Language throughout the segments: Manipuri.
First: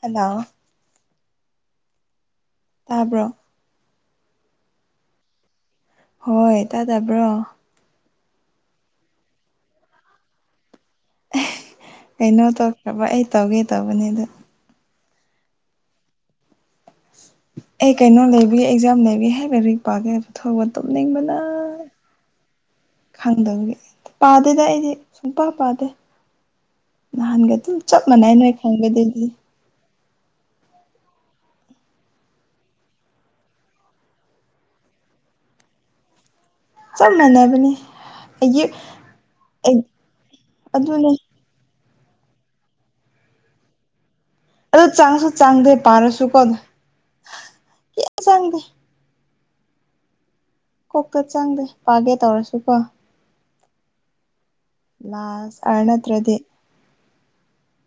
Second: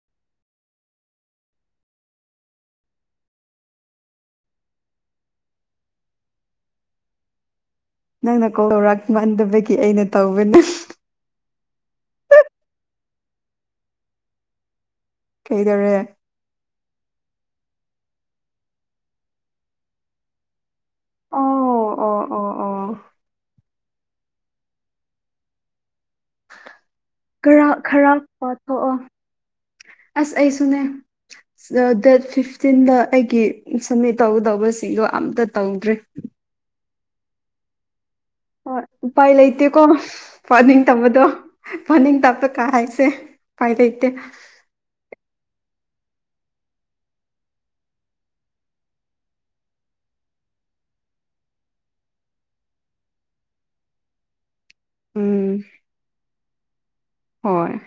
ꯍꯟ ꯅꯥꯎꯑꯣ ꯇꯥꯕ꯭ꯔꯣ ꯍꯣꯏ ꯇꯥ ꯗꯕ꯭ꯔꯣ ꯅꯪꯅ ꯀꯣꯜ ꯇꯧꯔꯛ ꯃꯟꯗꯕꯒꯤ ꯑꯩꯅ ꯇꯧꯕꯅꯦ ꯑꯦ ꯀꯩꯅꯣ ꯇꯧꯈ꯭ꯔꯕ ꯑꯩ ꯇꯧꯒꯦ ꯇꯧꯕꯅꯦꯗ ꯀꯩꯗꯧꯔꯦ ꯑꯩ ꯀꯩꯅꯣ ꯂꯩꯕꯤꯒꯤ ꯑꯦꯛꯖꯥꯝ ꯂꯩꯕꯤ ꯍꯥꯏ ꯥꯂꯥꯏꯔꯤꯛ ꯄꯥꯒꯦ ꯊꯣꯕ ꯇꯨꯝꯅꯤꯡꯕ ꯅ ꯑꯣ ꯑꯣ ꯑꯣ ꯑꯣ ꯈꯪꯗꯕꯒꯤ ꯄꯥꯗꯦꯗ ꯑꯩꯗꯤ ꯁꯨꯡꯄꯥ ꯄꯥꯗꯦ ꯅꯍꯥꯟꯒ ꯈꯔ ꯑꯗꯨꯝ ꯆꯞ ꯈꯔ ꯃꯥꯟꯅꯩ ꯅꯣꯏ ꯄꯥꯊꯣꯛꯑꯣ ꯈꯪꯕꯗꯒꯤ ꯑꯁ ꯑꯩꯁꯨꯅꯦ ꯗꯦꯠ ꯐꯤꯐꯇꯤꯟꯗ ꯑꯩꯒꯤ ꯁꯝꯃꯤꯠ ꯇꯧꯒꯗꯧꯕꯁꯤꯡꯗꯣ ꯑꯝꯇ ꯇꯧꯗ꯭ꯔꯦ ꯆꯞ ꯃꯅꯥꯕꯅꯦ ꯍꯣꯏ ꯎꯄꯥꯏ ꯂꯩꯇꯦꯀꯣ ꯄꯅꯤꯡ ꯑꯗꯨꯅꯦ ꯇꯝꯕꯗꯣ ꯄꯥꯅꯤꯡ ꯇꯥꯄ ꯀꯥ ꯍꯥꯏꯁꯦ ꯎꯄꯥꯏ ꯂꯩꯇꯦ ꯑꯗꯨ ꯆꯪꯁꯨ ꯆꯪꯗꯦ ꯄꯥꯔꯁꯨꯀꯣ ꯀꯩꯝ ꯆꯪꯗꯦ ꯀꯣꯛꯇ ꯆꯪꯗꯦ ꯄꯥꯒꯦ ꯇꯧꯔꯁꯨ ꯀꯣ ꯎꯝ ꯂꯥꯁ ꯑꯔꯅꯠꯇ꯭ꯔꯗꯤ ꯍꯣꯏ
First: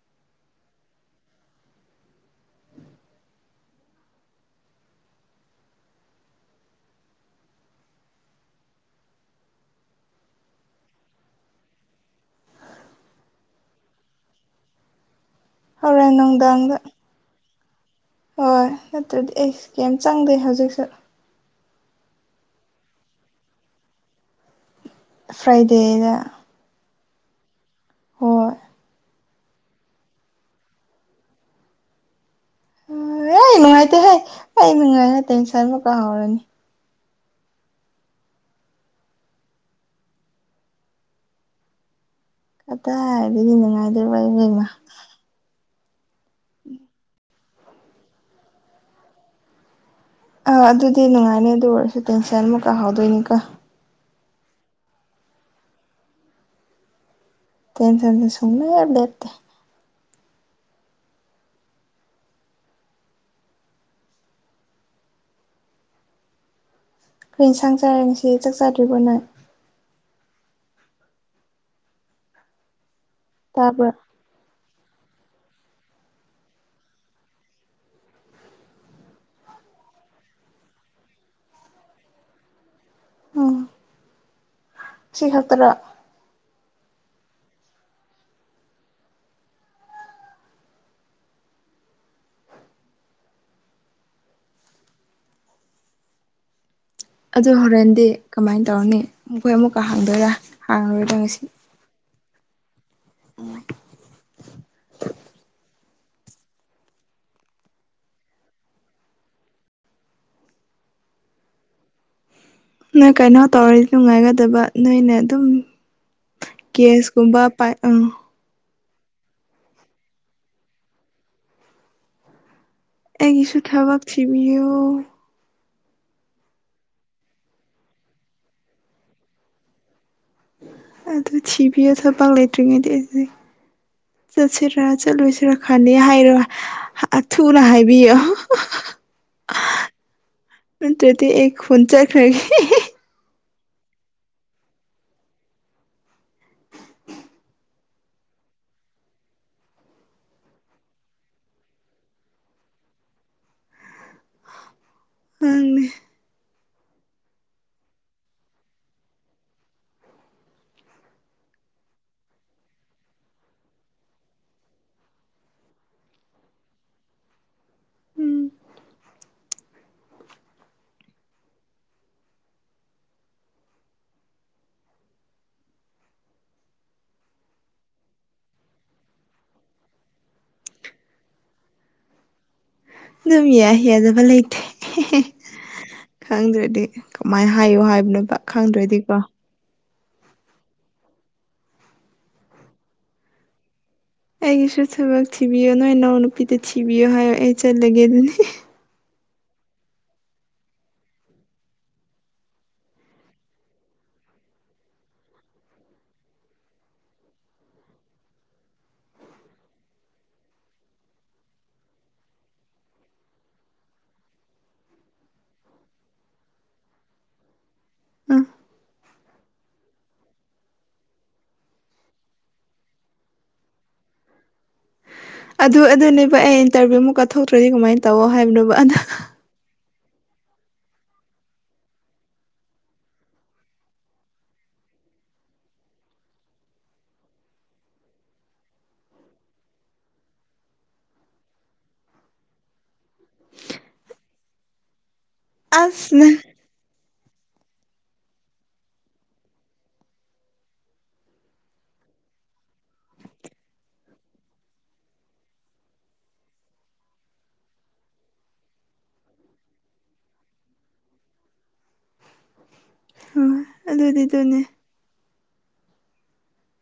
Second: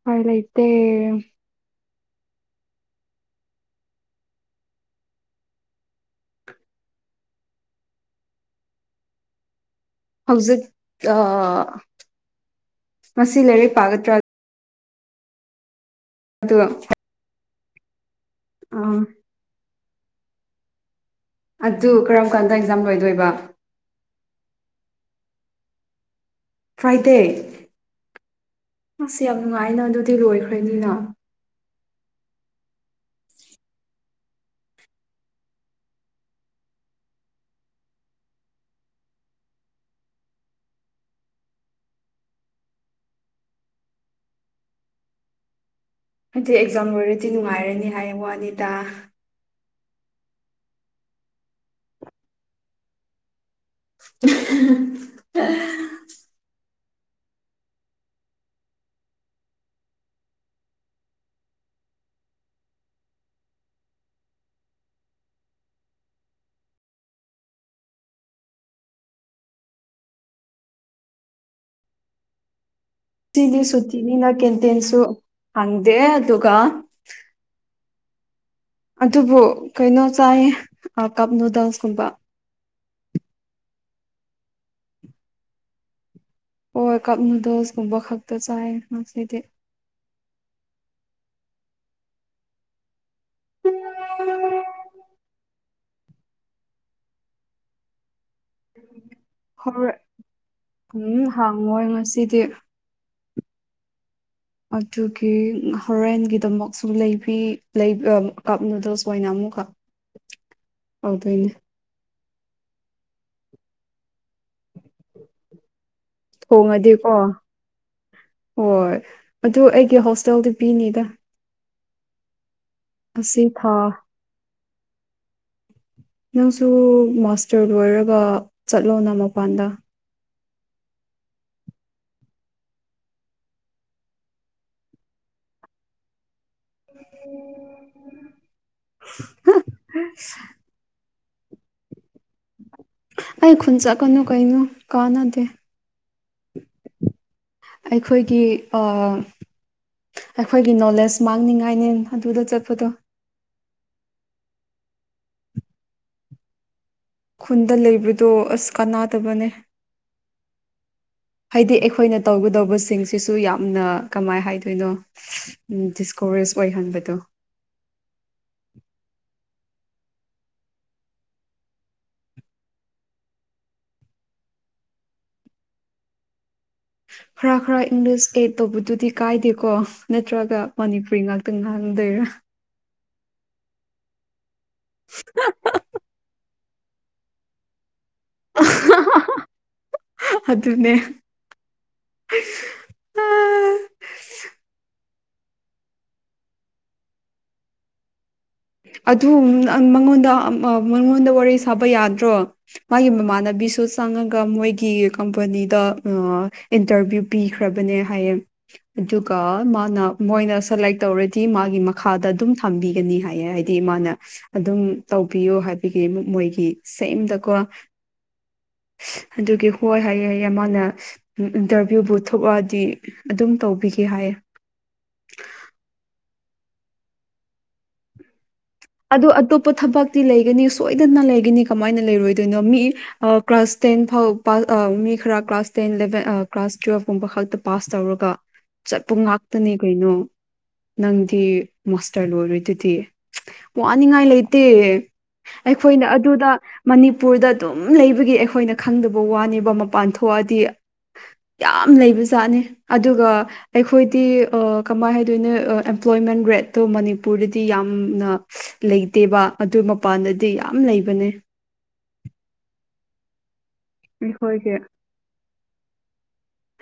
ꯎꯄꯥꯏ ꯂꯩꯇꯦ ꯍꯧꯖꯤꯛ ꯇ ꯉꯁꯤ ꯂꯥꯏꯔꯤꯛ ꯄꯥꯒꯗ꯭ꯔꯥ ꯍꯣꯔꯦꯟ ꯑꯗꯨ ꯅꯨꯡꯗꯥꯡꯗ ꯍꯣꯏ ꯑꯥ ꯅꯠꯇ꯭ꯔꯗꯤ ꯑꯩ ꯀꯩꯝ ꯆꯪꯗꯦ ꯍꯧꯖꯤꯛꯁꯨ ꯑꯗꯨ ꯀꯔꯝ ꯀꯥꯟꯗ ꯑꯦꯛꯖꯥꯝ ꯂꯣꯏꯗꯣꯏꯕ ꯐ꯭ꯔꯥꯏꯗꯦꯗ ꯐ꯭ꯔꯥꯏꯗꯦ ꯍꯣꯏ ꯁꯤ ꯌꯥꯝ ꯅꯨꯡꯉꯥꯏꯅ ꯑꯗꯨꯗꯤ ꯂꯣꯏꯈ꯭ꯔꯅꯤꯅ ꯑꯣ ꯑꯩ ꯅꯨꯡꯉꯥꯏꯇꯦꯍꯦ ꯑꯩ ꯅꯨꯡꯉꯥꯏꯅ ꯇꯦꯟꯁꯟ ꯑꯃꯛꯀ ꯀꯥꯎꯔꯅꯤ ꯑꯇꯩ ꯍꯥꯏꯔꯗꯤ ꯅꯨꯡꯉꯥꯏꯗꯣꯏꯔꯤꯕ ꯏꯕꯦꯝꯃꯥ ꯍꯥꯏꯗꯤ ꯑꯦꯛꯖꯥꯝ ꯂꯣꯏꯔꯗꯤ ꯅꯨꯡꯉꯥꯏꯔꯅꯤ ꯍꯥꯏꯌꯦ ꯋꯥꯅꯤꯗ ꯑꯥ ꯑꯗꯨꯗꯤ ꯅꯨꯡꯉꯥꯏꯅꯤ ꯑꯗꯨ ꯑꯣꯏꯔꯁꯨ ꯇꯦꯟꯁꯟ ꯑꯃꯨꯛꯀꯥ ꯍꯧꯗꯣꯏꯅꯤꯀꯣ [unintelligible] ꯇꯦꯟꯁꯟꯁꯦ ꯁꯨꯛꯂꯦꯞ ꯂꯦꯞꯇꯦ ꯀꯩ ꯏꯟꯁꯥꯡ ꯆꯥꯔꯦ ꯉꯁꯤ ꯆꯥꯛ ꯆꯗ꯭ꯔꯤꯕꯣ ꯅꯪ ꯉꯁꯤꯗꯤ ꯇꯥꯕ꯭ꯔꯥ ꯁꯨꯇꯤꯅꯤꯅ ꯀꯦꯟꯇꯦꯟꯁꯨ ꯍꯥꯡꯗꯦ ꯑꯗꯨꯒ ꯑꯗꯨꯕꯨ ꯀꯩꯅꯣ ꯆꯥꯏꯌꯦ ꯀꯞ ꯅꯨꯗꯜꯁꯀꯨꯝꯕ ꯎꯝ ꯁꯤ ꯈꯠꯇꯔꯥ ꯍꯣꯏ ꯀꯞ ꯅꯨꯗꯜꯁꯀꯨꯝꯕ ꯈꯛꯇ ꯆꯥꯏꯌꯦ ꯉꯁꯤꯗꯤ [inaudible] ꯑꯗꯨ ꯍꯣꯔꯦꯟꯗꯤ ꯀꯃꯥꯏꯅ ꯇꯧꯔꯅꯤ ꯃꯈꯣꯏ ꯑꯃꯨꯛꯀ ꯍꯪꯗꯣꯏꯔꯥ ꯍꯪꯉꯔꯣꯏꯔꯥ ꯉꯁꯤ ꯃꯣꯏ ꯉꯁꯤꯗꯤ ꯑꯗꯨꯒꯤ ꯍꯣꯔꯦꯟꯒꯤꯗꯃꯛꯁꯨ ꯂꯩꯕꯤ ꯂꯩ ꯑꯥ ꯀꯞ ꯅꯨꯗꯜꯁ ꯑꯣꯏꯅ ꯑꯃꯨꯛꯀ ꯑꯣꯏꯗꯣꯏꯅꯦ ꯅꯪ ꯀꯩꯅꯣ ꯇꯧꯔꯗꯤ ꯅꯨꯡꯉꯥꯏꯒꯗꯕ ꯅꯣꯏꯅ ꯑꯗꯨꯝ ꯊꯣꯡꯉꯗꯤꯀꯣ ꯀꯦꯁꯀꯨꯝꯕ ꯄꯥꯏ ꯑꯥ ꯍꯣꯏ ꯑꯗꯨ ꯑꯩꯒꯤ ꯍꯣꯁꯇꯦꯜꯗꯤ ꯄꯤꯅꯤꯗ ꯑꯁꯤ ꯑꯩꯒꯤꯁꯨ ꯊꯥ ꯊꯕꯛ ꯊꯤꯕꯤꯌꯣ ꯅꯪꯁꯨ ꯃꯥꯁꯇꯔ ꯂꯣꯏꯔꯒ ꯆꯠꯂꯣꯅ ꯃꯄꯥꯟꯗ ꯑꯗꯨ ꯊꯤꯕꯤꯌꯣ ꯊꯕꯛ ꯂꯩꯇ꯭ꯔꯤꯉꯩꯗꯤ ꯑꯩꯗꯤ ꯆꯠꯁꯤꯔ ꯆꯠꯂꯣꯏꯁꯤꯔ ꯈꯜꯂꯤꯌꯦ ꯍꯥꯏꯔꯣ ꯊꯨꯅ ꯍꯥꯏꯕꯤꯌꯣ [unintelligible] ꯅꯠꯇꯔꯗꯤ ꯑꯩ ꯈꯨꯟ ꯆꯥꯠꯈꯔꯅꯤ ꯍꯩ ꯈꯨꯟ ꯆꯥꯠꯀꯅꯨ ꯀꯩꯅꯣ ꯀꯥꯟꯅꯗꯦ ꯑꯩꯈꯣꯏꯒꯤ ꯑꯥ ꯑꯩꯈꯣꯏꯒꯤ ꯅꯣꯂꯦꯖ ꯃꯥꯡꯅꯤꯡꯉꯥꯏꯅꯦ ꯑꯗꯨꯗ ꯆꯠꯄꯗꯣ ꯃꯥꯅꯦ ꯈꯨꯟꯗ ꯂꯩꯕꯗꯣ ꯑꯁ ꯀꯥꯅꯗꯕꯅꯦ ꯍꯥꯏꯗꯤ ꯑꯩꯈꯣꯏꯅ ꯇꯧꯒꯗꯧꯕꯁꯤꯡꯁꯤꯁꯨ ꯌꯥꯝꯅ ꯀꯃꯥꯏ ꯍꯥꯏꯗꯣꯏꯅꯣ ꯎꯝ ꯗꯤꯁꯀꯣꯔꯦꯁ ꯑꯣꯏꯍꯟꯕꯗꯣ ꯎꯝ ꯈꯔ ꯈꯔ ꯏꯪꯂꯤꯁ ꯑꯦꯠ ꯇꯧꯕꯗꯨꯗꯤ ꯀꯥꯏꯗꯦꯀꯣ ꯅꯠꯇ꯭ꯔꯒ ꯃꯅꯤꯄꯨꯔꯤ ꯉꯥꯛꯇ ꯉꯥꯡꯗꯣꯏꯔꯥ ꯑꯗꯨꯝ ꯌꯥ ꯌꯥꯗꯕ ꯂꯩꯇꯦ ꯈꯪꯗ꯭ꯔꯗꯤ ꯀꯃꯥꯏ ꯍꯥꯏꯌꯣ ꯍꯥꯏꯕꯅꯣꯕ ꯈꯪꯗ꯭ꯔꯥꯗꯤꯀꯣ ꯑꯗꯨꯅꯦ ꯑꯩꯒꯤꯁꯨ ꯊꯕꯛ ꯊꯤꯕꯤꯌꯣ ꯅꯣꯏ ꯅꯥꯎ ꯅꯨꯄꯤꯗ ꯊꯤꯕꯤꯌꯣ ꯍꯥꯏꯌꯣ ꯑꯩ ꯆꯜꯂꯒꯦ ꯑꯗꯨꯅꯤ ꯑꯗꯨ [unintelligible] ꯃꯉꯣꯟꯗ ꯃꯉꯣꯟꯗ ꯋꯥꯔꯤ ꯁꯥꯕ ꯌꯥꯗ꯭ꯔꯣ ꯃꯥꯒꯤ ꯃꯃꯥꯟꯅꯕꯤꯁꯨ ꯆꯪꯉꯒ ꯃꯣꯏꯒꯤ ꯀꯝꯄꯅꯤꯗ ꯑꯥ ꯏꯟꯇꯔꯚꯤꯌꯨ ꯄꯤꯈ꯭ꯔꯕꯅꯦ ꯍꯥꯏꯌꯦ ꯑꯗꯨꯒ ꯃꯥꯅ ꯃꯣꯏꯅ ꯁꯦꯂꯦꯛ ꯇꯧꯔꯗꯤ ꯃꯥꯒꯤ ꯃꯈꯥꯗ ꯑꯗꯨꯝ ꯊꯝꯕꯤꯒꯅꯤ ꯍꯥꯏ ꯍꯥꯏꯌꯦ ꯍꯥꯏꯗꯤ ꯃꯅꯥ ꯑꯗꯨꯝ ꯇꯧꯕꯤꯌꯨ ꯍꯥꯏꯕꯒꯤ ꯑꯃꯨꯛ ꯃꯣꯏꯒꯤ ꯁꯦꯝꯗꯀꯣ ꯑꯥ ꯑꯗꯨꯒꯤ ꯍꯣꯏ ꯍꯥꯏꯌꯦ ꯍꯥꯏꯌꯦ ꯃꯥꯅ ꯏꯟꯇꯔꯚꯤꯌꯨꯕꯨ ꯊꯣꯛꯑꯗꯤ ꯑꯗꯨꯝ ꯇꯧꯕꯤꯒꯦ ꯍꯥꯏꯌꯦ ꯑꯗꯨ ꯑꯗꯨꯅꯦꯕ ꯑꯩ ꯏꯟꯇꯔꯚꯤꯌꯨ ꯑꯃꯨꯛꯀ ꯊꯣꯛꯇ꯭ꯔꯗꯤ ꯀꯃꯥꯏꯅ ꯇꯧꯋꯣ ꯍꯥꯏꯕꯅꯣ ꯑꯗꯨ ꯑꯇꯣꯞꯄ ꯊꯕꯛꯇꯤ ꯂꯩꯒꯅꯤ ꯁꯣꯏꯗꯅ ꯂꯩꯒꯅꯤ ꯀꯃꯥꯏꯅ ꯂꯩꯔꯣꯏꯗꯣꯏꯅꯣ ꯃꯤ ꯑꯥ ꯀ꯭ꯂꯥꯁ ꯇꯦꯟ ꯐꯥꯎ ꯄꯥꯁ ꯑꯥ ꯃꯤ ꯈꯔ ꯀ꯭ꯂꯥꯁ ꯇꯦꯟ ꯏꯂꯚꯦꯟ ꯑꯥ ꯀ꯭ꯂꯥꯁ ꯇꯨꯌꯦꯜꯐ ꯀꯨꯝꯕ ꯈꯛꯇ ꯄꯥꯁ ꯇꯧꯔꯒ ꯆꯠꯄ ꯉꯥꯛꯇꯥꯅꯦ ꯀꯩꯅꯣ ꯅꯪꯗꯤ ꯃꯥꯁꯇꯔ ꯂꯣꯢꯔꯥꯗꯨꯗꯤ ꯋꯥꯅꯤꯡꯉꯥꯏ ꯂꯩꯇꯦ ꯑꯩꯈꯣꯏꯅ ꯑꯁ ꯅꯪ ꯑꯗꯨꯗꯥ ꯃꯅꯤꯄꯨꯔꯗ ꯑꯗꯨꯝ ꯂꯩꯕꯒꯤ ꯑꯩꯈꯣꯏꯅ ꯈꯪꯗꯕ ꯋꯥꯅꯦꯕꯥ ꯃꯄꯥꯟ ꯊꯣꯛꯑꯥꯗꯤ ꯌꯥꯝ ꯂꯩꯕꯖꯥꯠꯅꯦ ꯑꯗꯨꯒꯥ ꯑꯩꯈꯣꯏꯗꯤ ꯑꯥ ꯀꯃꯥꯏꯅ ꯍꯥꯏꯗꯣꯏꯅꯣ ꯑꯦꯝꯄ꯭ꯂꯣꯏꯃꯦꯟ ꯔꯦꯠꯇꯣ ꯃꯅꯤꯄꯨꯔꯗꯥꯗꯤ ꯌꯥꯝꯅ ꯂꯩꯇꯦꯕꯥ ꯑꯗꯨ ꯃꯄꯥꯟꯗꯥꯗꯤ ꯌꯥꯝ ꯂꯩꯕꯅꯦ ꯑꯗꯨꯅꯦ ꯑꯗꯨꯅꯦ ꯑꯩꯈꯣꯏꯒꯤ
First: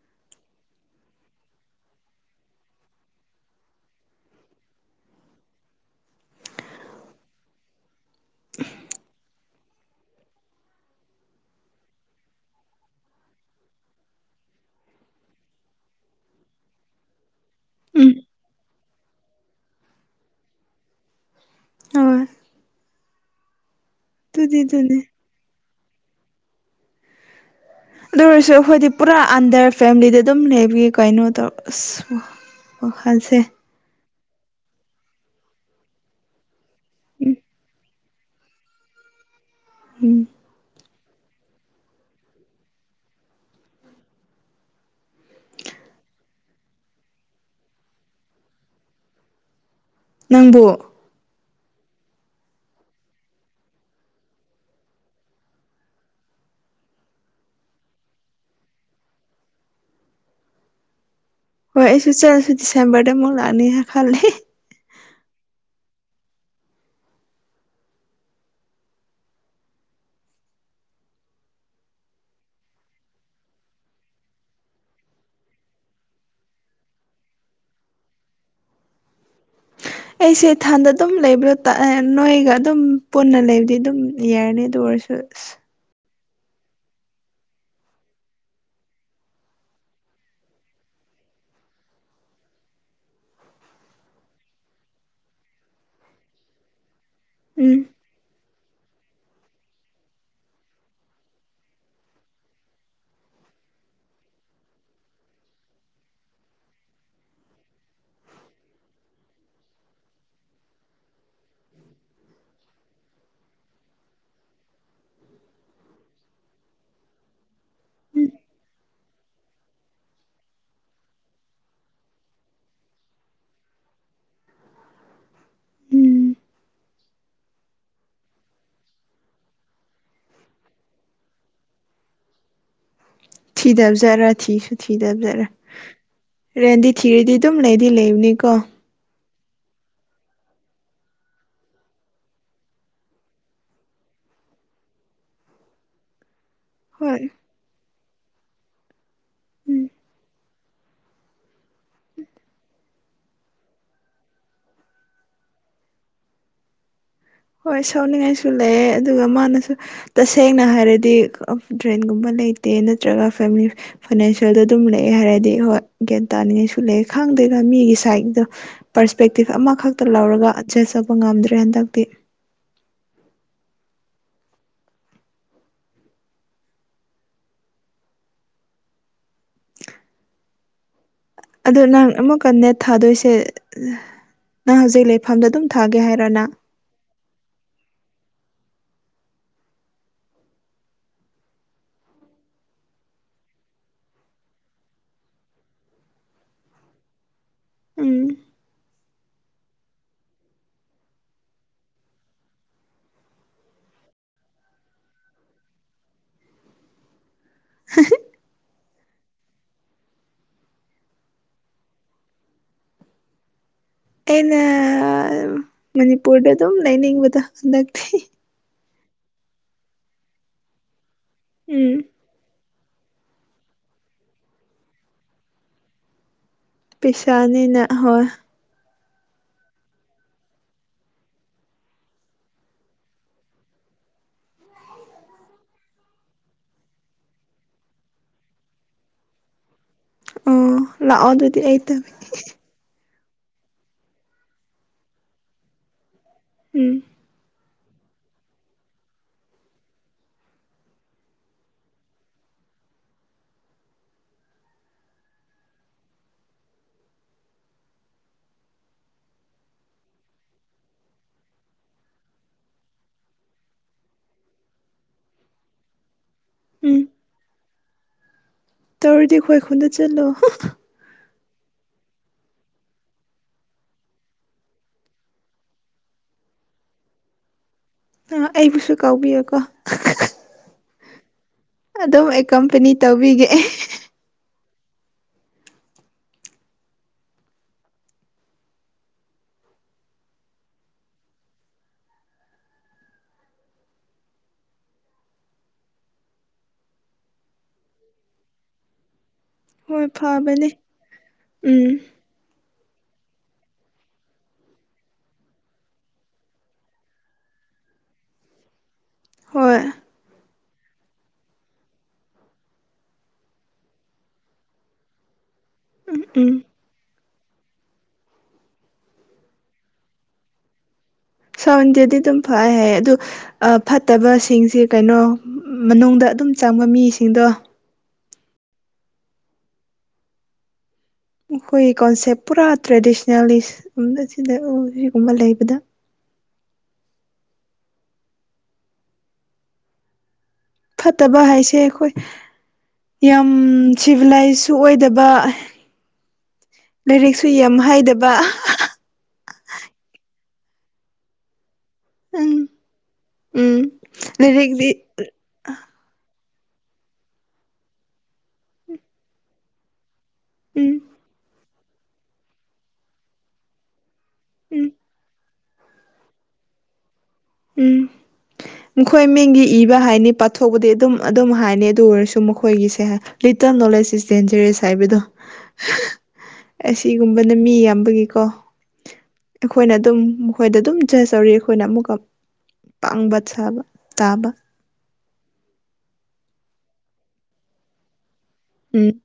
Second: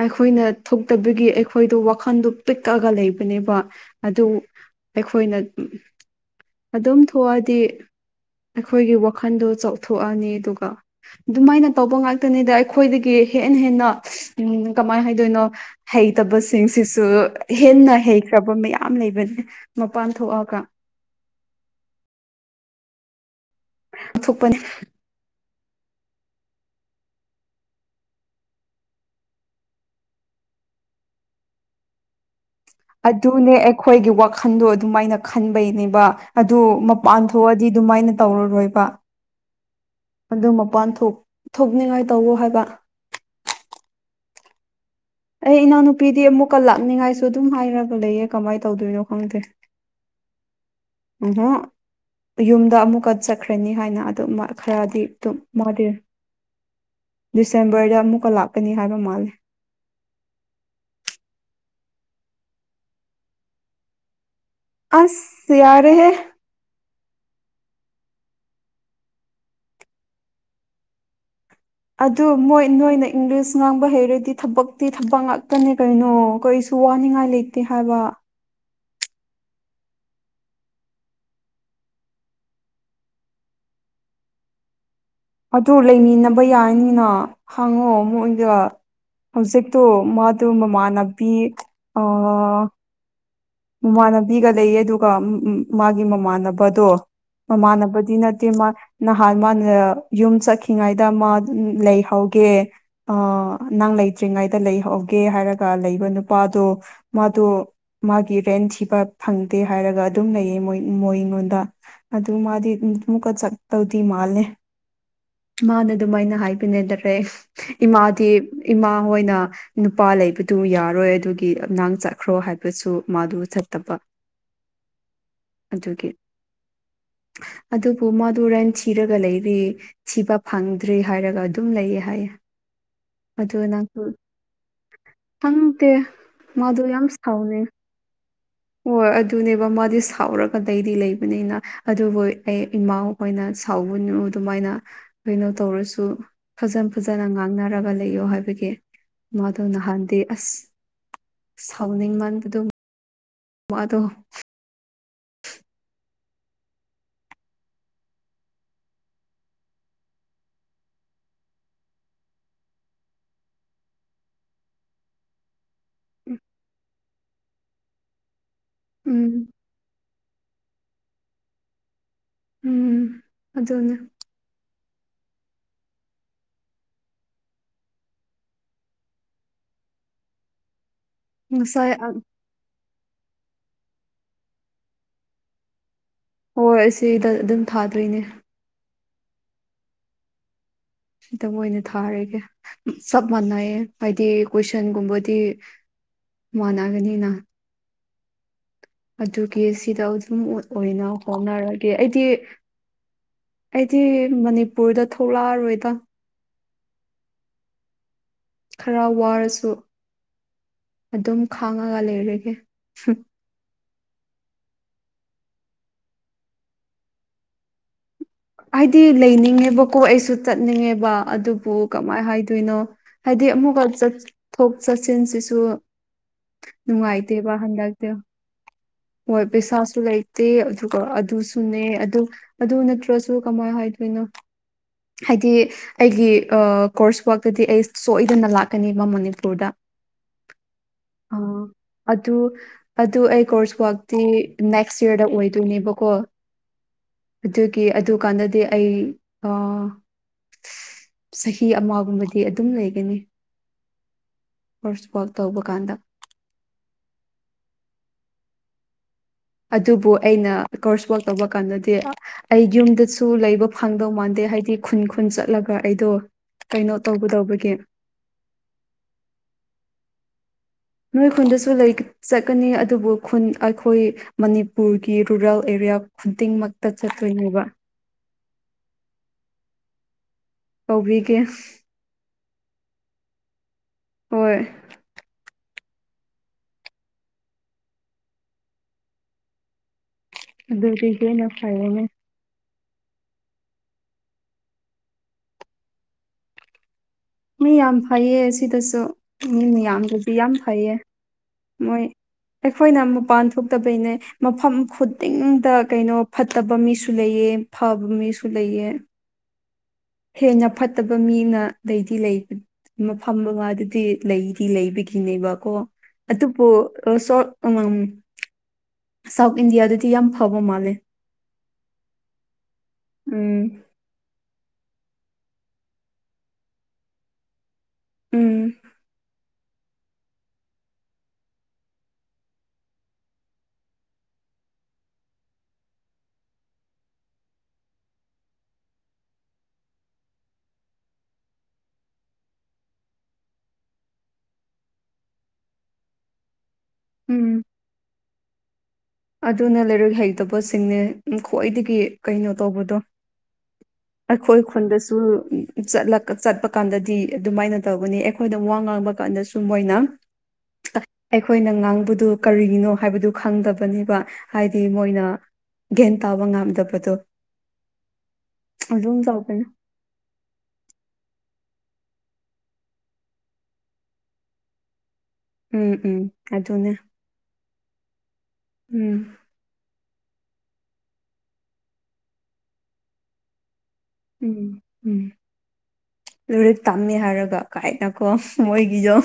ꯑꯩꯈꯣꯏꯅ ꯊꯣꯛꯇꯕꯒꯤ ꯑꯩꯈꯣꯏꯗꯣ ꯋꯥꯈꯟꯗꯣ ꯄꯤꯛꯑꯥꯒ ꯂꯩꯕꯅꯦꯕꯥ ꯑꯗꯨ ꯑꯩꯈꯣꯏꯅ ꯑꯗꯨꯝ ꯊꯣꯛꯑꯥꯗꯤ ꯑꯩꯈꯣꯏꯒꯤ ꯋꯥꯈꯟꯗꯣ ꯆꯥꯎꯊꯣꯛꯑꯥꯅꯤ ꯑꯗꯨꯒꯥ ꯑꯗꯨꯃꯥꯏꯅ ꯇꯧꯕ ꯉꯥꯛꯇꯥꯅꯤꯗ ꯑꯩꯈꯣꯏꯗꯥꯒꯤ ꯍꯦꯟꯅ ꯍꯦꯟꯅ ꯎꯝ ꯀꯃꯥꯏ ꯍꯥꯏꯗꯣꯏꯅꯣ ꯍꯩꯇꯥꯕꯁꯤꯡꯁꯤꯁꯨ ꯍꯦꯟꯅ ꯎꯝ ꯍꯩꯈ꯭ꯔꯕ ꯃꯌꯥꯝ ꯂꯩꯕꯥꯅꯤ ꯃꯄꯥꯟ ꯊꯣꯛꯑꯥꯒꯥ ꯍꯣꯏ ꯊꯣꯛꯄꯅꯦ ꯗꯨꯗꯤ ꯗꯨꯅꯦ ꯑꯗꯨ ꯑꯣꯏꯔꯁꯨ ꯑꯩꯈꯣꯏꯗꯤ ꯄꯨꯔꯥ ꯑꯟꯗꯔ ꯐꯦꯃꯤꯂꯤꯗ ꯑꯗꯨꯝ ꯂꯩꯕꯒꯤ ꯀꯩꯅꯣ ꯇꯧ ꯑꯁ ꯋꯥꯈꯜꯁꯦ ꯑꯗꯨꯅꯦ ꯑꯩꯈꯣꯏꯒꯤ ꯋꯥꯈꯟꯗꯣ ꯑꯗꯨꯝꯃꯥꯏꯅ ꯈꯟꯕꯩꯅꯦꯕꯥ ꯑꯗꯨ ꯃꯄꯥꯟ ꯎꯝ ꯊꯣꯛꯑꯗꯤ ꯗꯨꯃꯥꯏꯅ ꯇꯧꯔꯥꯔꯣꯏꯕ ꯎꯝ ꯑꯗꯨ ꯃꯄꯥꯟ ꯊꯣꯛ ꯊꯣꯛꯅꯤꯡꯉꯥꯏ ꯇꯧꯋꯣ ꯍꯥꯏꯕ ꯑꯩ ꯏꯅꯥꯎ ꯅꯨꯄꯤꯗꯤ ꯑꯃꯨꯛ ꯀꯣ ꯂꯥꯛꯅꯤꯡꯉꯥꯏꯁꯨ ꯑꯗꯨꯝ ꯍꯥꯏꯔꯒ ꯂꯩꯌꯦ ꯀꯃꯥꯏ ꯇꯧꯗꯣꯏꯅꯣ ꯈꯪꯗꯦ ꯅꯪꯕꯨ ꯑ [inaudible] ꯌꯨꯝꯗ ꯑꯃꯨꯛꯀꯥ ꯆꯠꯈ꯭ꯔꯅꯤ ꯍꯥꯏꯅ ꯑꯗꯨꯝ ꯈꯔꯗꯤ ꯑꯗꯨꯝ ꯃꯥꯗꯤ ꯗꯤꯁꯦꯝꯕ꯭ꯔꯗ ꯑꯃꯨꯛꯀꯥ ꯂꯥꯛꯀꯥꯅꯤ ꯍꯥꯏꯕ ꯃꯥꯜꯂꯦ ꯍꯣꯏ ꯑꯩꯁꯨ ꯆꯠꯂꯁꯨ ꯗꯤꯁꯦꯝꯕ꯭ꯔꯗ ꯑꯃꯨꯛ ꯂꯥꯛꯅꯤꯅꯥ ꯈꯜꯂꯦ ꯑꯥꯁ ꯌꯥꯔꯦꯍꯦ ꯑꯗꯨ ꯃꯣꯏ ꯅꯣꯏꯅ ꯏꯪꯂꯤꯁ ꯉꯥꯡꯕ ꯍꯩꯔꯗꯤ ꯊꯕꯛꯇꯤ ꯊꯕꯛ ꯉꯥꯛꯇꯅꯦ ꯀꯩꯅꯣ ꯀꯩ ꯋꯥꯅꯤꯡꯉꯥꯏ ꯂꯩꯇꯦ ꯍꯥꯏꯕ ꯑꯩꯁꯦ ꯊꯟꯗ ꯑꯗꯨꯝ ꯂꯩꯕ꯭ꯔꯣ ꯅꯣꯏꯒ ꯑꯗꯨꯝ ꯄꯨꯟꯅ ꯂꯩꯕꯗꯤ ꯑꯗꯨꯝ ꯌꯥꯔꯅꯤ ꯑꯗꯨ ꯑꯣꯏꯔꯁꯨ ꯑꯁ ꯑꯗꯨ ꯂꯩꯃꯤꯟꯅꯕ ꯌꯥꯔꯅꯤꯅ ꯍꯪꯉꯣ ꯃꯣꯏꯗꯥ ꯍꯧꯖꯤꯛꯇꯣ ꯃꯗꯨ ꯃꯃꯥꯟꯅꯕꯤ ꯑꯥ ꯃꯃꯥꯟꯅꯕꯤꯒꯥ ꯂꯩꯌꯦ ꯑꯗꯨꯒ ꯃꯥꯒꯤ ꯃꯃꯥꯟꯅꯕꯥꯗꯣ ꯎꯝ ꯃꯃꯥꯟꯅꯕꯗꯤ ꯅꯠꯇꯦ ꯃꯥ ꯅꯍꯥꯟ ꯃꯥꯅ ꯌꯨꯝ ꯆꯠꯈꯤꯉꯩꯗ ꯃꯥ ꯃꯥꯗꯣ ꯂꯩꯍꯧꯒꯦ ꯑꯥ ꯅꯪ ꯂꯩꯇ꯭ꯔꯤꯉꯩꯗ ꯂꯩꯍꯧꯒꯦ ꯍꯥꯏꯔꯒ ꯂꯩꯕ ꯅꯨꯄꯥꯗꯣ ꯃꯥꯗꯣ ꯃꯥꯒꯤ ꯔꯦꯟ ꯊꯤꯕ ꯐꯪꯗꯦ ꯍꯥꯏꯔꯒ ꯑꯗꯨꯝ ꯂꯩꯌꯦ ꯃꯣꯏ ꯃꯣꯢꯉꯣꯟꯗꯥ ꯑꯗꯨ ꯃꯥꯗꯤ [unintelligible] ꯑꯃꯨꯛꯀ ꯆꯠꯇꯧꯗꯤ ꯃꯥꯜꯂꯦ ꯃꯥꯅ ꯑꯗꯨꯃꯥꯏꯅ ꯍꯥꯏꯕ [unintelligible] ꯏꯃꯥꯗꯤ ꯎꯝ ꯏꯃꯥ ꯍꯣꯏꯅ ꯅꯨꯄꯥ ꯂꯩꯕꯗꯨ ꯌꯥꯔꯣꯏ ꯑꯗꯨꯒꯤ ꯅꯪ ꯆꯠꯈ꯭ꯔꯣ ꯍꯥꯏꯕꯁꯨ ꯃꯥꯗꯨ ꯆꯠꯇꯥꯕ ꯑꯗꯨꯒꯤ ꯎꯝ ꯑꯗꯨꯕꯨ ꯃꯥꯗꯨ ꯔꯦꯟ ꯊꯤꯔꯥꯒ ꯂꯩꯔꯤ ꯊꯤꯕ ꯐꯪꯗ꯭ꯔꯤ ꯍꯥꯏꯔꯥꯒ ꯑꯗꯨꯝ ꯂꯩꯌꯦ ꯍꯥꯏꯌꯦ ꯑꯗꯨ ꯅꯪꯁꯨ ꯊꯤꯗꯥꯕꯥꯖꯔꯥ ꯊꯤꯁꯨ ꯊꯤꯗꯥꯕꯥꯖꯔꯥ ꯈꯪꯗꯦ ꯃꯥꯗꯣ ꯔꯦꯟꯗꯤ ꯌꯥꯝ ꯊꯤꯔꯗꯤ ꯑꯗꯨꯝ ꯁꯥꯎꯅꯩ ꯂꯩꯗꯤ ꯂꯩꯕꯅꯤꯀꯣ ꯍꯣꯏ ꯑꯗꯨꯅꯦꯕ ꯃꯥꯗꯤ ꯁꯥꯎꯔꯒꯂꯩꯗꯤ ꯂꯩꯕꯅꯤꯅ ꯑꯗꯨꯕꯨ ꯑꯩ ꯏꯃꯥꯍꯣꯏ ꯁꯥꯎꯕꯅꯨ ꯑꯗꯨꯃꯥꯏꯅ ꯀꯩꯅꯣ ꯇꯧꯔꯁꯨ ꯐꯖꯟ ꯍꯣꯏ ꯐꯖꯅ ꯉꯥꯡꯅꯔꯒ ꯂꯩ ꯂꯩꯌꯣ ꯍꯥꯏꯕꯒꯤ ꯃꯥꯗꯣ ꯎꯝ ꯅꯍꯥꯟꯗꯤ ꯑꯁ ꯁꯥꯎꯅꯤꯡ ꯃꯟꯕꯗꯨ ꯃꯗꯣ ꯍꯣꯏ ꯁꯥꯎꯅꯤꯡꯉꯥꯏꯁꯨ ꯂꯩ ꯑꯗꯨꯒ ꯃꯥꯅꯁꯨ ꯇꯁꯦꯡꯅ ꯍꯥꯏꯔꯗꯤ ꯗ꯭ꯔꯦꯟꯒꯨꯝꯕ ꯂꯩꯇꯦ ꯅꯠꯇ꯭ꯔꯒ ꯐꯦꯃꯤꯂꯤ ꯐꯥꯏꯅꯥꯟꯁꯦꯜꯗ ꯑꯗꯨꯝ ꯂꯩꯌꯦ ꯍꯥꯏꯔꯗꯤ ꯍꯣꯏ ꯒ꯭ꯌꯥꯟ ꯇꯥꯅꯤꯡꯉꯥꯏꯁꯨ ꯂꯩꯌꯦ ꯈꯪꯗꯦꯗ ꯃꯤꯒꯤ ꯁꯥꯏꯒꯤꯗꯣ ꯄꯔꯁꯄꯦꯛꯇꯤꯞ ꯎꯝ ꯑꯃꯈꯛꯇ ꯂꯧꯔꯒ ꯖꯥꯁ ꯇꯧꯕ ꯉꯝꯗ꯭ꯔꯦ ꯍꯟꯗꯛꯇꯤ ꯑꯗꯨꯅꯤ ꯑꯗꯣ ꯉꯁꯥꯏ ꯅꯪ ꯑꯃꯨꯛꯀ ꯅꯦꯠ ꯊꯥꯗꯣꯏꯁꯦ ꯅꯪ ꯍꯧꯖꯤꯛ ꯂꯩꯐꯝꯗ ꯑꯗꯨꯝ ꯊꯥꯒꯦ ꯍꯥꯏꯔꯣ ꯅꯪ ꯍꯣꯏ ꯑꯁꯤꯗ ꯑꯗꯨꯝ ꯊꯥꯗꯣꯏꯅꯦ ꯗ ꯑꯣꯏꯅ ꯊꯥꯔꯒꯦ ꯆꯞ ꯃꯥꯟꯅꯩꯌꯦ ꯍꯥꯏꯗꯤ ꯀꯣꯏꯁꯟꯒꯨꯝꯕꯗꯤ ꯃꯅꯥꯒꯅꯤꯅ ꯎꯝ ꯑꯗꯨꯒꯤ ꯁꯤꯗꯜ ꯁꯨꯝ ꯑꯣꯏꯅ ꯍꯣꯠꯅꯔꯒꯦ ꯑꯩꯗꯤ ꯑꯩꯗꯤ ꯃꯅꯤꯄꯨꯔꯗ ꯊꯣꯛꯂꯛꯑꯔꯣꯏꯗ ꯈꯔ ꯋꯥꯔꯁꯨ ꯑꯗꯨꯝ ꯈꯥꯡꯉꯒ ꯂꯩꯔꯒꯦ ꯑꯩꯅ ꯃꯅꯤꯄꯨꯔꯗ ꯑꯗꯨꯝ ꯂꯩꯅꯤꯡꯕꯗꯣ ꯍꯟꯗꯛꯇꯤ ꯍꯥꯏꯗꯤ ꯂꯩꯅꯤꯡꯉꯦꯕꯀꯣ ꯑꯩꯁꯨ ꯆꯠꯅꯤꯡꯉꯦꯕ ꯑꯗꯨꯕꯨ ꯎꯝ ꯀꯃꯥꯏ ꯍꯥꯏꯗꯣꯏꯅꯣ ꯍꯥꯏꯗꯤ ꯑꯃꯨꯛꯀ ꯆꯠꯊꯣꯛ ꯆꯠꯁꯤꯟꯁꯤꯁꯨ ꯅꯨꯡꯉꯉꯥꯏꯇꯦꯕ ꯄꯩꯁꯥꯅꯤꯅ ꯍꯟꯗꯛꯇꯤ ꯍꯣꯏ ꯍꯣꯏ ꯄꯩꯁꯥꯁꯨ ꯂꯩꯇꯦ ꯑꯗꯨꯒ ꯑꯗꯨꯁꯨꯅꯦ ꯑꯗꯨ ꯑꯗꯨ ꯅꯠꯇ꯭ꯔꯁꯨ ꯁꯨꯨ ꯀꯃꯥꯏ ꯍꯥꯏꯗꯣꯏꯅꯣ ꯍꯥꯏꯗꯤ ꯑꯩꯒꯤ ꯑꯥ ꯀꯣꯔꯁ ꯋꯥꯛꯇꯗꯤ ꯑꯩ ꯁꯣꯏꯗꯅ ꯂꯥꯛꯀꯅꯤꯕ ꯃꯅꯤꯄꯨꯔꯗ ꯑꯣ ꯂꯥꯛꯑꯣ ꯑꯗꯨꯗꯤ ꯑꯥ ꯑꯩ ꯇꯧꯒꯦ ꯑꯠ ꯑꯗꯨ ꯑꯗꯨ ꯑꯩ ꯀꯣꯔꯁ ꯋꯥꯥꯛꯇꯤ ꯅꯦꯛꯁ ꯌꯔꯗ ꯑꯣꯏꯗꯣꯏꯅꯦꯕꯀꯣ ꯎꯝ ꯑꯗꯨꯒꯤ ꯑꯗꯨ ꯀꯥꯟꯗꯗꯤ ꯑꯩ ꯑꯥ ꯆꯥꯍꯤ ꯑꯃꯒꯨꯝꯕꯗꯤ ꯑꯗꯨꯝ ꯂꯩꯒꯅꯤ ꯀꯣꯁꯋꯥꯛ ꯇꯧꯕ ꯀꯥꯟꯗ ꯑꯗꯨꯕꯨ ꯑꯩꯅ ꯀꯣꯔꯁ ꯋꯛ ꯇꯧꯕ ꯀꯥꯟꯗꯗꯤ ꯑꯩ ꯌꯨꯝꯗꯁꯨ ꯂꯩꯕ ꯐꯪꯗꯧ ꯃꯥꯟꯗꯦ ꯍꯥꯏꯗꯤ ꯈꯨꯟ ꯈꯨꯟ ꯆꯠꯂꯒ ꯑꯩꯗꯣ ꯀꯩꯅꯣ ꯎꯝ ꯇꯧꯕꯗꯧꯕꯒꯤ ꯇꯧꯔꯗꯤ ꯑꯈꯣꯏ ꯈꯨꯟꯗ ꯆꯠꯂꯣ ꯍꯥ ꯍꯥ ꯅꯣꯏ ꯈꯨꯟꯗꯁꯨ ꯂꯩ ꯆꯠꯀꯅꯤ ꯑꯗꯨꯕꯨ ꯈꯨꯟ ꯑꯈꯣꯏ ꯃꯅꯤꯄꯨꯔꯒꯤ ꯔꯨꯔꯦꯜ ꯑꯦꯔꯤꯌꯥ ꯈꯨꯗꯤꯡꯃꯛꯇ ꯆꯠꯇꯣꯏꯅꯦꯕ ꯑꯥ ꯑꯩꯕꯨꯁꯨ ꯀꯥꯎꯕꯤꯌꯨꯀꯣ ꯀꯧꯕꯤꯒꯦ ꯑꯗꯨꯝ ꯑꯩ ꯀꯝꯄꯅꯤ ꯇꯧꯕꯤꯒꯦ ꯍꯣꯏ ꯑꯗꯨꯗꯤ ꯍꯦꯟꯅ ꯐꯔꯦꯅꯦ ꯃꯤ ꯌꯥꯝ ꯐꯩꯌꯦ ꯁꯤꯗꯁꯨ ꯃꯤ ꯍꯣꯏ ꯃꯌꯥꯝꯕꯨꯗꯤ ꯌꯥꯝ ꯐꯕꯅꯦ ꯐꯩꯌꯦ ꯎꯝ ꯃꯣꯏ ꯑꯩꯈꯣꯏꯅ ꯃꯄꯥꯟ ꯊꯣꯛꯇꯕꯩꯅꯦ ꯃꯐꯝ ꯈꯨꯗꯤꯡꯗ ꯀꯩꯅꯣ ꯐꯠꯇꯕ ꯃꯤꯁꯨ ꯂꯩꯌꯦ ꯐꯕ ꯃꯤꯁꯨ ꯂꯩꯌꯦ ꯍꯣꯏ ꯍꯦꯟꯅ ꯐꯠꯇꯕ ꯃꯤꯅ ꯂꯩꯗꯤ ꯂꯩꯕꯟ ꯃꯐꯝ ꯃꯉꯥ ꯗꯨꯗꯤ ꯂꯩꯗꯤ ꯂꯩꯕꯒꯤꯅꯦꯕꯀꯣ ꯎꯝ ꯑꯗꯨꯕꯨ ꯑꯁꯣꯠ ꯎꯝ ꯁꯥꯎꯠ ꯏꯟꯗꯤꯌꯥꯗꯗꯤ ꯌꯥꯝ ꯐꯕ ꯃꯥꯜꯂꯦ ꯁꯣꯟꯗꯦꯗꯤꯗꯨꯝ ꯐꯩꯏ ꯍꯥꯏꯌꯦ ꯑꯗꯨ ꯑꯞ ꯎꯝ ꯐꯠꯇꯕꯁꯤꯡꯁꯦ ꯀꯩꯅꯣ ꯃꯅꯨꯡꯗ ꯑꯗꯨꯝ ꯆꯪꯕ ꯃꯤꯁꯤꯡꯗꯣ ꯎꯝ ꯑꯩꯈꯣꯏꯒꯤ ꯀꯣꯟꯁꯦꯞ ꯄꯨꯔꯥ ꯇ꯭ꯔꯦꯗꯤꯁꯅꯦꯜꯂꯤꯁ [unintelligible] ꯁꯤꯒꯨꯝꯕ ꯂꯩꯕꯗ ꯐꯠꯇꯕ ꯍꯥꯏꯁꯦ ꯑꯩꯈꯣꯏ ꯌꯥꯝ ꯁꯤꯚꯤꯂꯥꯏꯁꯁꯨ ꯑꯣꯏꯗꯕ ꯂꯥꯏꯔꯤꯛꯁꯨ ꯎꯝ ꯌꯥꯝ ꯍꯥꯏꯗꯕ ꯑꯗꯨꯅ ꯂꯥꯏꯔꯤꯛ ꯍꯩꯇꯕꯁꯤꯡꯅꯦ ꯎꯝ ꯈꯣꯏꯗꯒꯤ ꯀꯩꯅꯣ ꯎꯝ ꯇꯧꯕꯗꯣ ꯎꯝ ꯑꯩꯈꯣꯏ ꯂꯥꯏꯔꯤꯛꯇꯤ ꯈꯨꯟꯗꯁꯨ ꯆꯠꯂꯀ ꯆꯠꯄ ꯀꯥꯟꯗꯗꯤ ꯑꯗꯨꯃꯥꯏꯅ ꯇꯧꯒꯅꯤ ꯑꯦꯈꯣꯏꯗ ꯋꯥ ꯉꯥꯡꯕ ꯀꯥꯟꯗꯁꯨ ꯃꯣꯏꯅ ꯎꯝ ꯇ ꯑꯩꯈꯣꯏꯅ ꯉꯥꯡꯕꯗꯨ ꯀꯔꯤꯒꯤꯅꯣ ꯍꯥꯏꯕꯗꯨ ꯈꯪꯗꯕꯅꯦ ꯍꯥꯏꯗꯤ ꯎꯝ ꯃꯣꯏꯅ ꯒꯦ꯭ꯌꯥꯟ ꯇꯥꯕ ꯉꯝꯗꯕꯗꯣ ꯎꯝ ꯑꯗꯨꯝ ꯃꯈꯣꯏ ꯇꯧꯕꯅꯦ ꯃꯤꯡꯒꯤ ꯏ ꯕꯍꯥꯏꯅꯤ ꯄꯥꯊꯣꯛꯄꯗꯤ ꯑꯗꯨꯝ ꯑꯗꯨꯝ ꯍꯥꯏꯅꯤ ꯑꯗꯨ ꯑꯣꯏꯔꯁꯨ ꯃꯈꯣꯏꯒꯤꯁꯦ ꯂꯤꯇꯜ ꯅꯣꯂꯦꯖ ꯏꯁꯇꯦꯟꯖꯦꯔꯦꯁ ꯍꯥꯏꯕꯗꯣ ꯎꯝ ꯎꯝ ꯑꯗꯨꯅꯦ ꯒꯨꯝꯕꯅꯦ ꯃꯤ ꯌꯥꯝꯕꯒꯤꯀꯣ ꯎꯝ ꯑꯩꯈꯣꯏꯅ ꯑꯗꯨꯝ ꯃꯈꯣꯏꯗ ꯑꯗꯨꯝ ꯖꯁ ꯇꯧꯔꯤ ꯑꯩꯈꯣꯏꯅ ꯑꯃꯨꯛꯀ ꯄꯥꯡꯕ ꯁꯥꯕ ꯇꯥꯕ ꯎꯝ ꯎꯝ ꯂꯨꯏꯔꯤꯛ ꯇꯝꯅꯤ ꯍꯥꯏꯔꯒ ꯀꯥꯏꯗꯀꯣ ꯎꯝ ꯃꯣꯏꯒꯤꯌꯣ